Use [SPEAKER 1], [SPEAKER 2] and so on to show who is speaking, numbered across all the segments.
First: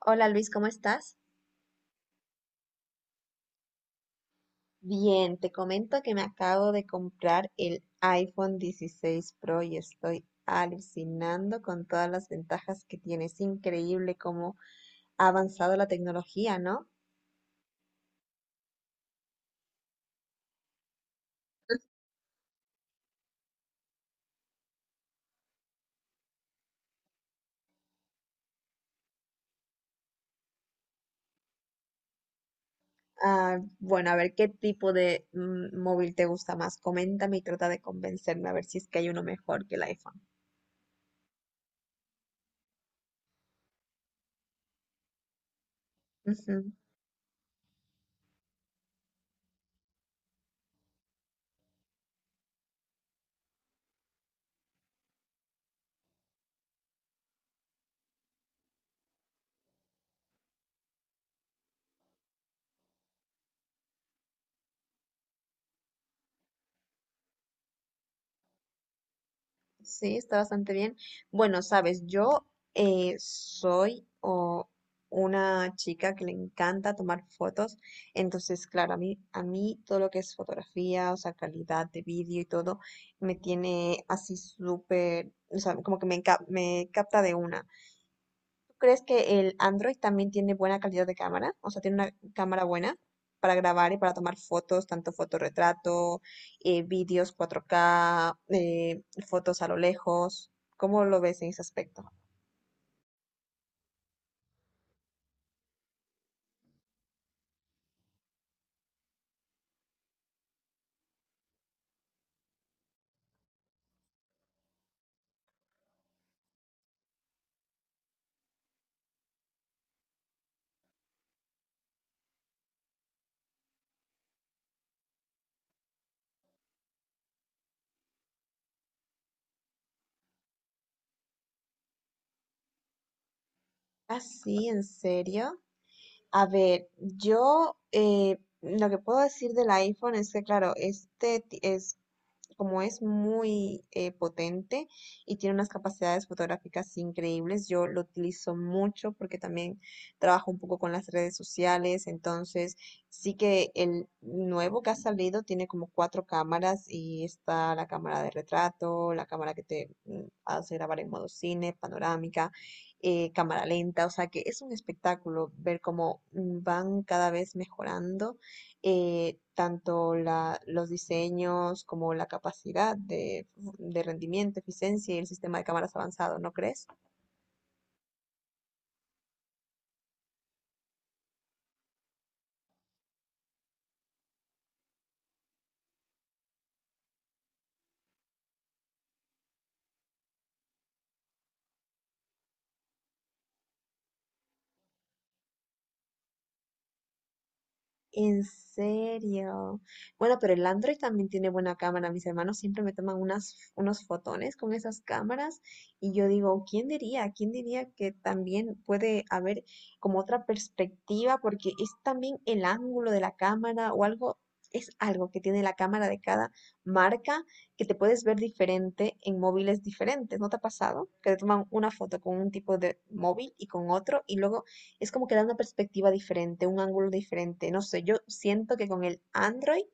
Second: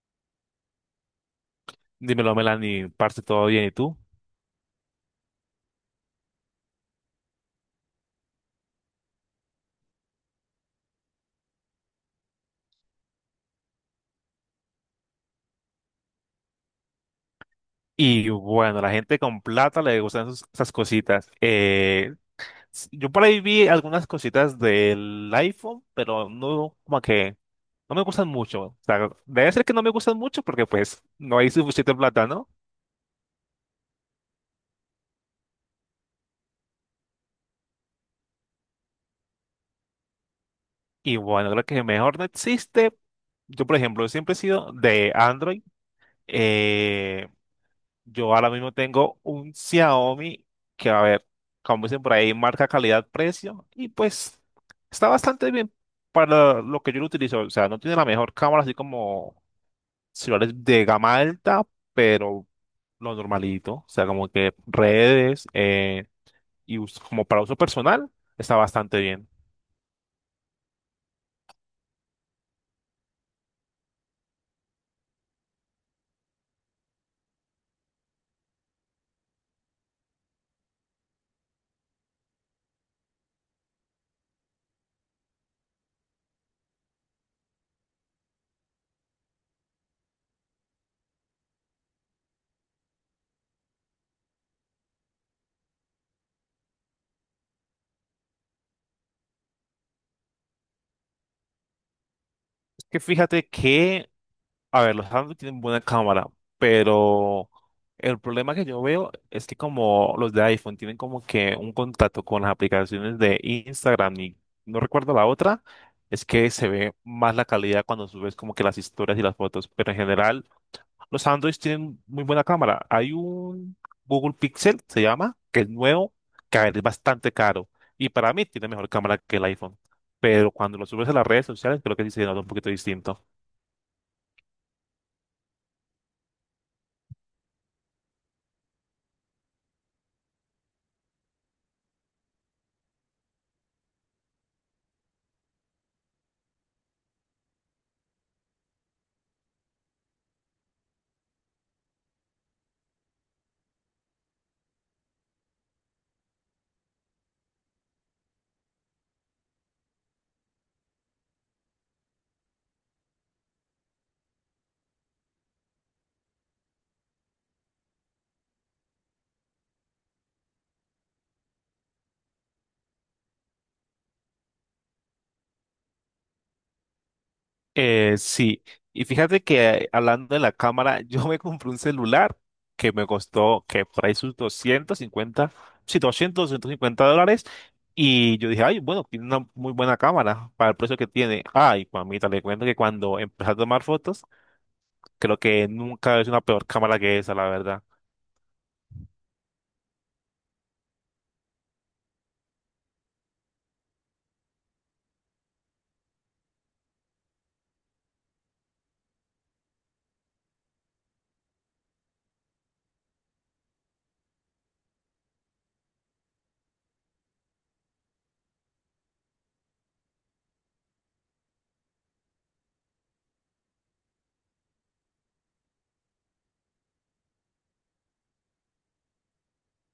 [SPEAKER 1] Hola Luis, ¿cómo estás?
[SPEAKER 2] Dímelo, Melanie, parte todo bien, ¿y tú?
[SPEAKER 1] Bien, te comento que me acabo de comprar el iPhone 16 Pro y estoy alucinando con todas las ventajas que tiene. Es increíble cómo ha avanzado la tecnología, ¿no?
[SPEAKER 2] Y bueno, la gente con plata le gustan esas cositas. Yo por ahí vi algunas cositas del iPhone, pero no, como que no me gustan mucho. O sea, debe ser que no me gustan mucho porque pues no hay suficiente plata, ¿no?
[SPEAKER 1] Ah, bueno, a ver qué tipo de móvil te gusta más. Coméntame y trata de convencerme a ver si es que hay uno mejor que el iPhone.
[SPEAKER 2] Y bueno, creo que mejor no existe. Yo, por ejemplo, siempre he sido de Android.
[SPEAKER 1] Ujú.
[SPEAKER 2] Eh, Yo ahora mismo tengo un Xiaomi que, a ver, como dicen por ahí, marca calidad-precio y pues está bastante bien para lo que yo lo utilizo. O sea, no tiene la mejor cámara, así como celulares de gama alta, pero lo normalito. O sea, como que redes y como para uso personal está bastante bien.
[SPEAKER 1] Sí, está bastante bien. Bueno, sabes, yo soy una chica que le encanta tomar fotos, entonces, claro, a mí todo lo que es fotografía, o sea, calidad de vídeo y todo, me tiene así súper, o sea, como que me capta de una. ¿Crees que el Android también tiene buena calidad de cámara? O sea, tiene una cámara buena para grabar y para tomar fotos, tanto fotorretrato, vídeos 4K, fotos a lo lejos. ¿Cómo lo ves en ese aspecto?
[SPEAKER 2] Es que fíjate que, a ver, los Samsung tienen buena cámara, pero el problema que yo veo es que como los de iPhone tienen como que un contacto con las aplicaciones de Instagram y no recuerdo la otra, es que se ve más la calidad cuando subes como que las historias y las fotos, pero en general los Androids tienen muy buena cámara. Hay un Google Pixel, se llama, que es nuevo, que, a ver, es bastante caro y para mí tiene mejor cámara que el iPhone, pero cuando lo subes a las redes sociales creo que sí se nota un poquito distinto.
[SPEAKER 1] Ah, sí, ¿en serio? A ver, yo lo que puedo decir del iPhone es que, claro, es como es muy potente y tiene unas capacidades fotográficas increíbles, yo lo utilizo mucho porque también trabajo un poco con las redes sociales, entonces sí que el nuevo que ha salido tiene como cuatro cámaras y está la cámara de retrato, la cámara que te hace grabar en modo cine, panorámica, cámara lenta, o sea que es un espectáculo ver cómo van cada vez mejorando, tanto los diseños como la capacidad de rendimiento, eficiencia y el sistema de cámaras avanzado, ¿no crees?
[SPEAKER 2] Sí, y fíjate que hablando de la cámara, yo me compré un celular que me costó que por ahí sus 250, sí, doscientos cincuenta dólares. Y yo dije, ay, bueno, tiene una muy buena cámara para el precio que tiene. Ay, mamita, le cuento que cuando empecé a tomar fotos, creo que nunca es una peor cámara que esa, la verdad.
[SPEAKER 1] En serio. Bueno, pero el Android también tiene buena cámara. Mis hermanos siempre me toman unos fotones con esas cámaras y yo digo, ¿quién diría? ¿Quién diría que también puede haber como otra perspectiva? Porque es también el ángulo de la cámara o algo, es algo que tiene la cámara de cada marca, que te puedes ver diferente en móviles diferentes. ¿No te ha pasado? Que te toman una foto con un tipo de móvil y con otro y luego es como que da una perspectiva diferente, un ángulo diferente. No sé, yo siento que con el Android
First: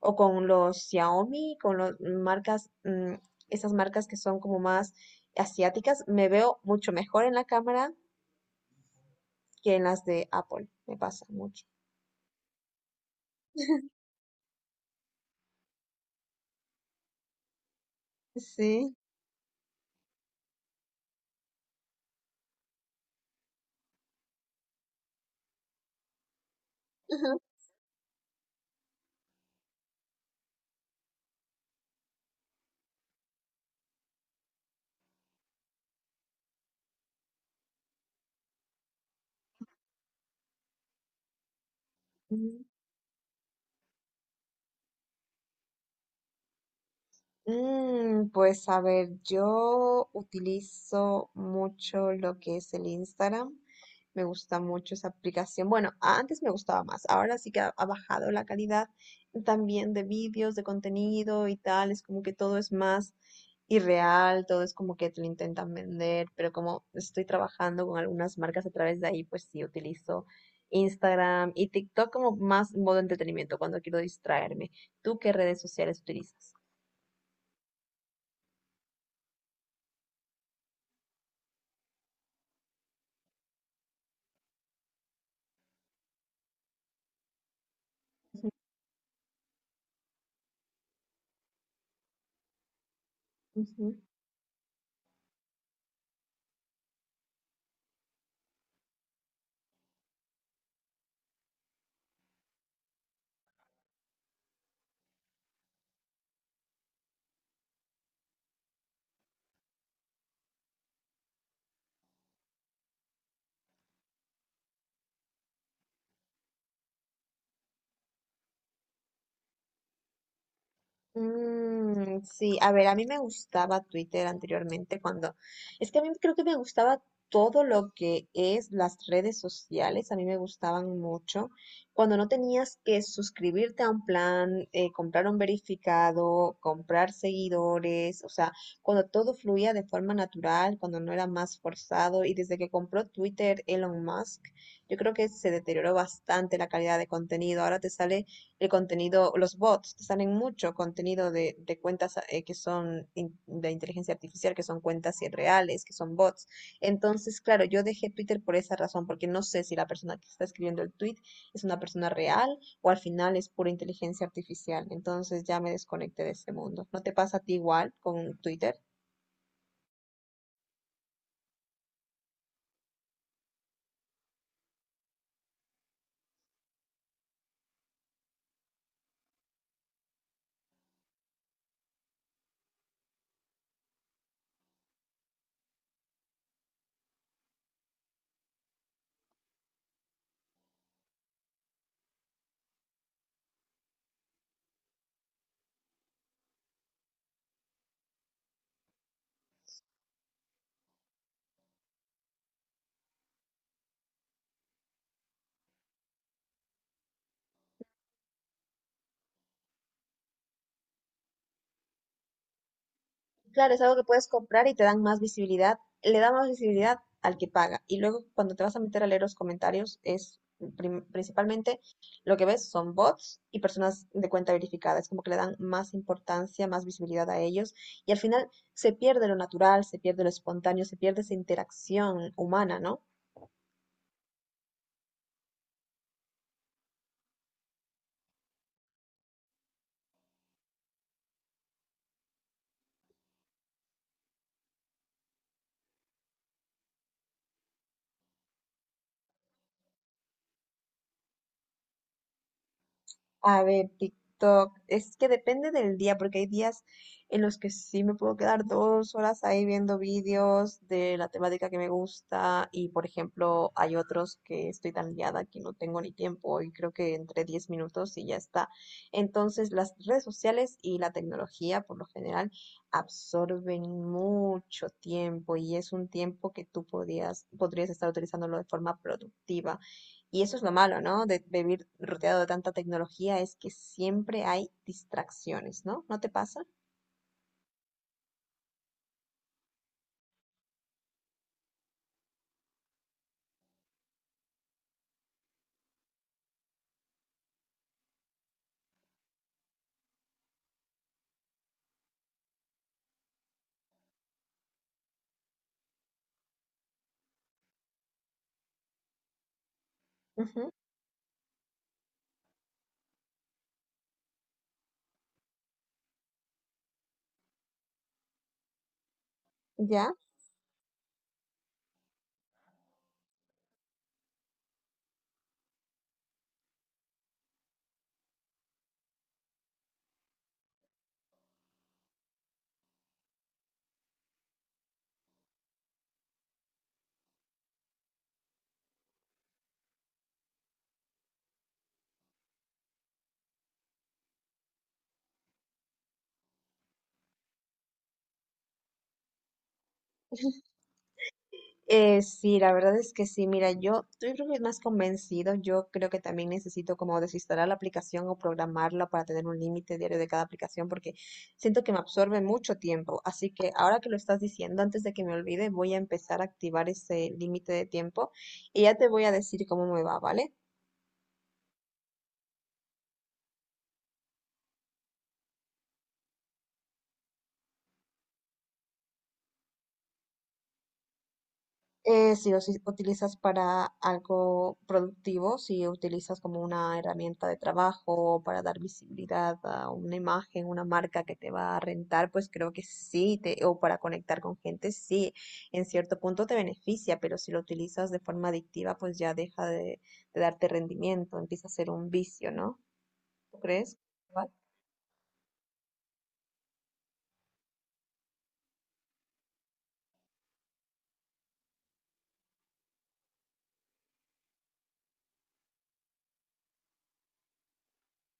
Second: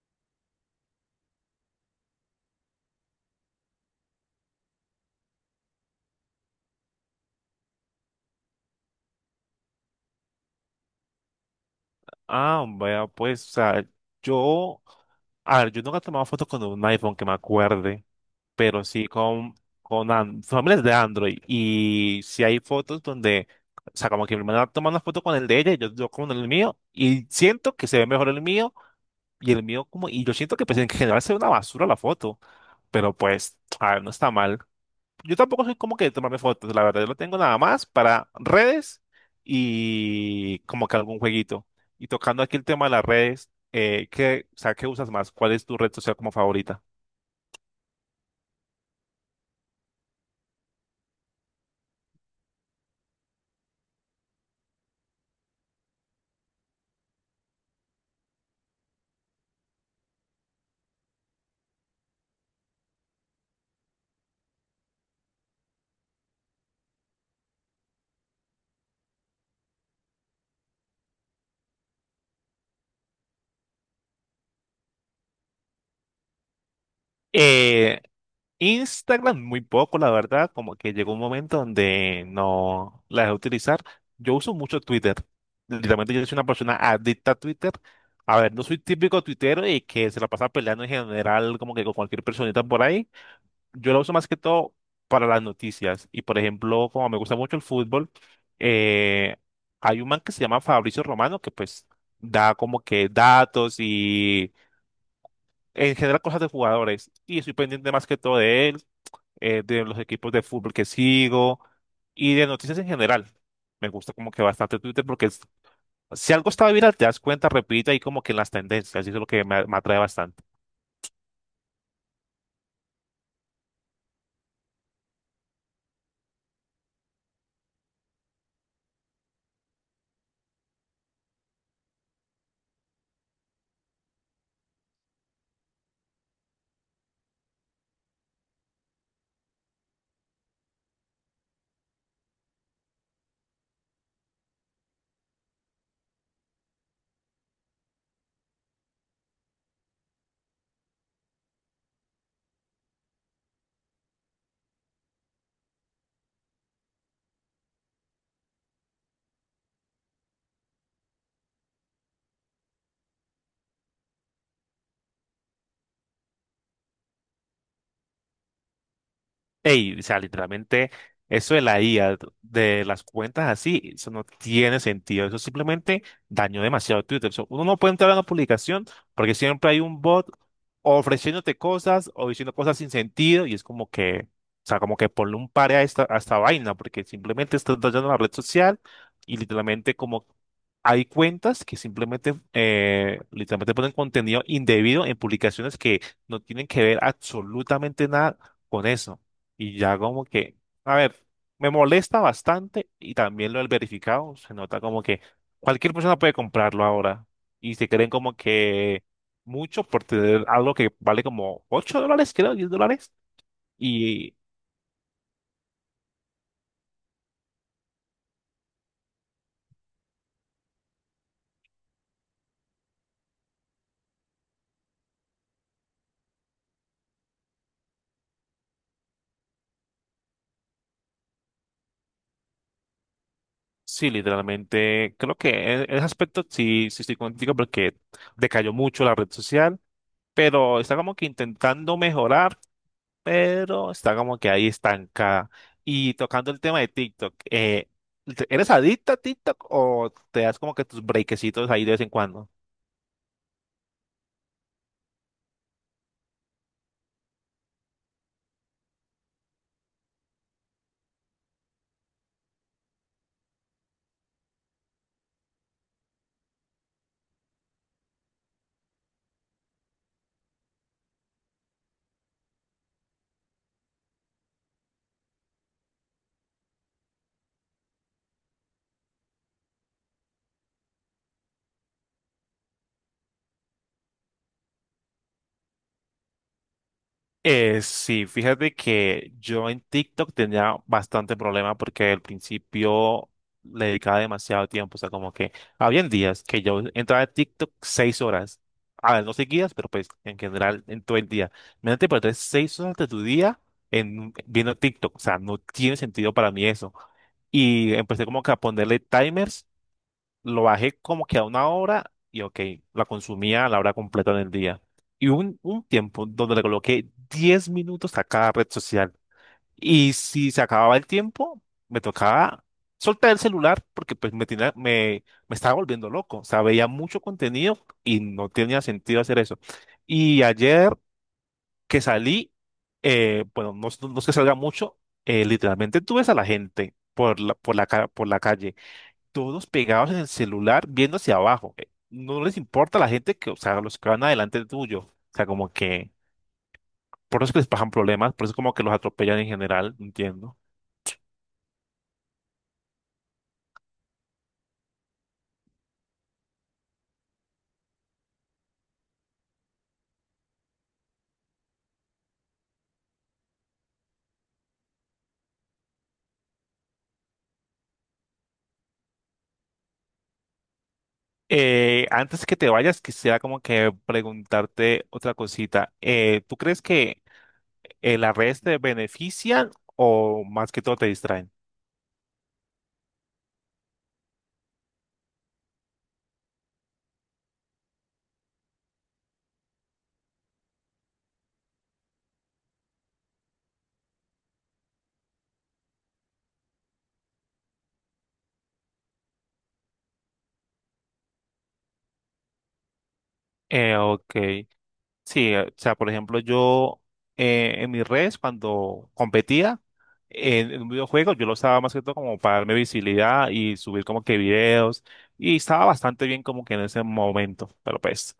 [SPEAKER 1] o con los Xiaomi, con las marcas, esas marcas que son como más asiáticas, me veo mucho mejor en la cámara que en las de Apple. Me pasa mucho.
[SPEAKER 2] Ah, vea, pues, o sea, yo, a ver, yo nunca he tomado fotos con un iPhone que me acuerde, pero
[SPEAKER 1] Sí.
[SPEAKER 2] sí con, familias de Android. Y si hay fotos donde, o sea, como que mi hermana toma una foto con el de ella, y yo con el mío, y siento que se ve mejor el mío, y el mío como, y yo siento que pues, en general se ve una basura la foto, pero pues, a ver, no está mal. Yo tampoco soy como que de tomarme fotos, la verdad, yo lo tengo nada más para redes y como que algún jueguito. Y tocando aquí el tema de las redes, ¿qué, o sea, qué usas más? ¿Cuál es tu red social como favorita?
[SPEAKER 1] Mm, pues a ver, yo utilizo mucho lo que es el Instagram. Me gusta mucho esa aplicación. Bueno, antes me gustaba más. Ahora sí que ha bajado la calidad también de vídeos, de contenido y tal. Es como que todo es más irreal, todo es como que te lo intentan vender. Pero como estoy trabajando con algunas marcas a través de ahí, pues sí utilizo Instagram y TikTok como más modo entretenimiento cuando quiero distraerme. ¿Tú qué redes sociales utilizas?
[SPEAKER 2] Eh, Instagram muy poco, la verdad, como que llegó un momento donde no la dejé utilizar. Yo uso mucho Twitter. Literalmente yo soy una persona adicta a Twitter. A ver, no soy típico tuitero y que se la pasa peleando en general como que con cualquier personita por ahí. Yo
[SPEAKER 1] Ujú.
[SPEAKER 2] la uso más que todo para las noticias. Y por ejemplo, como me gusta mucho el fútbol, eh, hay un man que se llama Fabricio Romano que pues da como que datos y en general cosas de jugadores. Y estoy pendiente más que todo de él, de los equipos de fútbol que sigo y de noticias en general. Me gusta como que bastante Twitter porque es- si algo está viral te das cuenta, repite ahí como que en las tendencias, y eso es lo que me atrae bastante.
[SPEAKER 1] Mm, sí, a ver, a mí me gustaba Twitter anteriormente. Es que a mí creo que me gustaba todo lo que es las redes sociales, a mí me gustaban mucho. Cuando no tenías que suscribirte a un plan, comprar un verificado, comprar seguidores, o sea, cuando todo fluía de forma natural, cuando no era más forzado y desde que compró Twitter Elon Musk, yo creo que se deterioró bastante la calidad de contenido. Ahora te sale el contenido, los bots, te salen mucho contenido de cuentas que son de inteligencia artificial, que son cuentas irreales, que son bots. Entonces, claro, yo dejé Twitter por esa razón, porque no sé si la persona que está escribiendo el tweet es una persona real o al final es pura inteligencia artificial. Entonces ya me desconecté de ese mundo. ¿No te pasa a ti igual con Twitter?
[SPEAKER 2] Ey, o sea, literalmente, eso de la IA, de las cuentas así, eso no tiene sentido. Eso simplemente dañó demasiado Twitter. Eso, uno no puede entrar a una publicación porque siempre hay un bot ofreciéndote cosas o diciendo cosas sin sentido y es como que, o sea, como que ponle un pare a esta vaina porque simplemente estás dañando la red social y literalmente como hay cuentas que simplemente, literalmente ponen contenido indebido en publicaciones que no tienen que ver absolutamente nada con eso. Y ya como que, a ver, me molesta bastante y también lo del verificado, se nota como que cualquier persona puede comprarlo ahora y se creen como que mucho por tener algo que vale como $8, creo, $10.
[SPEAKER 1] Claro, es algo que puedes
[SPEAKER 2] Y
[SPEAKER 1] comprar y te dan más visibilidad, le da más visibilidad al que paga. Y luego cuando te vas a meter a leer los comentarios, es principalmente lo que ves son bots y personas de cuenta verificada. Es como que le dan más importancia, más visibilidad a ellos. Y al final se pierde lo natural, se pierde lo espontáneo, se pierde esa interacción humana, ¿no?
[SPEAKER 2] sí, literalmente, creo que en ese aspecto sí, sí estoy contigo porque decayó mucho la red social, pero está como que intentando mejorar, pero está como que ahí estancada. Y tocando el tema de TikTok, ¿te- ¿eres adicta a TikTok o te das como que tus breakecitos ahí de vez en cuando?
[SPEAKER 1] A ver, TikTok. Es que depende del día, porque hay días en los que sí me puedo quedar 2 horas ahí viendo vídeos de la temática que me gusta. Y por ejemplo, hay otros que estoy tan liada que no tengo ni tiempo y creo que entre 10 minutos y ya está. Entonces, las redes sociales y la tecnología, por lo general, absorben mucho tiempo y es un tiempo que tú podrías estar utilizándolo de forma productiva. Y eso es lo malo, ¿no? De vivir rodeado de tanta tecnología, es que siempre hay distracciones, ¿no? ¿No te pasa?
[SPEAKER 2] Sí, fíjate que yo en TikTok tenía bastante problema porque al principio le dedicaba demasiado tiempo, o sea, como que habían días que yo entraba a TikTok 6 horas, a ver, no seguidas, pero pues en general en todo el día. Imagínate perder 6 horas de tu día en viendo TikTok, o sea, no tiene sentido para mí eso. Y empecé como que a ponerle timers, lo
[SPEAKER 1] Ujú.
[SPEAKER 2] bajé como que a una hora y ok, la consumía a la hora completa del día. Y hubo un tiempo donde le coloqué 10 minutos a cada red social. Y
[SPEAKER 1] ¿Ya?
[SPEAKER 2] si se acababa el tiempo, me tocaba soltar el celular porque me estaba volviendo loco. O sea, veía mucho contenido y no tenía sentido hacer eso. Y ayer que salí, no es que salga mucho, literalmente tú ves a la gente por la calle todos pegados en el celular viendo hacia abajo. No les importa la gente que, o sea, los que van adelante tuyo. O sea, como que por eso es que les pasan problemas, por eso como que los atropellan en general, no entiendo.
[SPEAKER 1] Sí, la verdad es que sí. Mira, yo estoy creo que es más convencido. Yo creo que también necesito como desinstalar la aplicación o programarla para tener un límite diario de cada aplicación porque siento que me absorbe mucho tiempo. Así que ahora que lo estás diciendo, antes de que me olvide, voy a empezar a activar ese límite de tiempo y ya te voy a decir cómo me va, ¿vale?
[SPEAKER 2] Antes que te vayas, quisiera como que preguntarte otra cosita. ¿Tú crees que las redes te benefician o más que todo te distraen?
[SPEAKER 1] Sí, o si utilizas para algo productivo, si utilizas como una herramienta de trabajo para dar visibilidad a una imagen, una marca que te va a rentar, pues creo que sí, o para conectar con gente, sí, en cierto punto te beneficia, pero si lo utilizas de forma adictiva, pues ya deja de darte rendimiento, empieza a ser un vicio, ¿no? ¿Tú crees?
[SPEAKER 2] Ok.
[SPEAKER 1] Igual.
[SPEAKER 2] Sí, o sea, por ejemplo, yo en mi res, cuando competía en un videojuego, yo lo usaba más que todo como para darme visibilidad y subir como que videos. Y estaba bastante bien como que en ese momento, pero pues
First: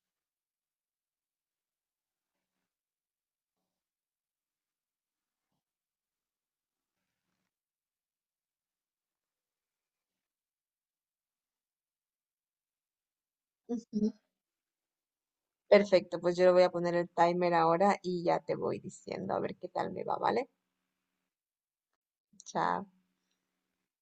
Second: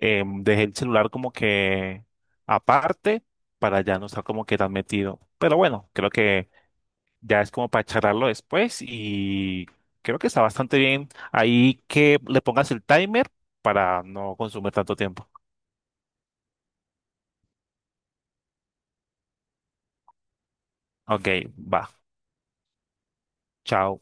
[SPEAKER 2] dejé el celular como que aparte para ya no estar como que tan metido. Pero bueno, creo que ya es como para charlarlo después y creo que está bastante bien ahí que le pongas el timer para
[SPEAKER 1] Ujú.
[SPEAKER 2] no consumir tanto tiempo.
[SPEAKER 1] Perfecto, pues yo le voy a poner el timer ahora y ya te voy diciendo a ver qué tal me va, ¿vale?
[SPEAKER 2] Ok, va.
[SPEAKER 1] Chao.
[SPEAKER 2] Chao.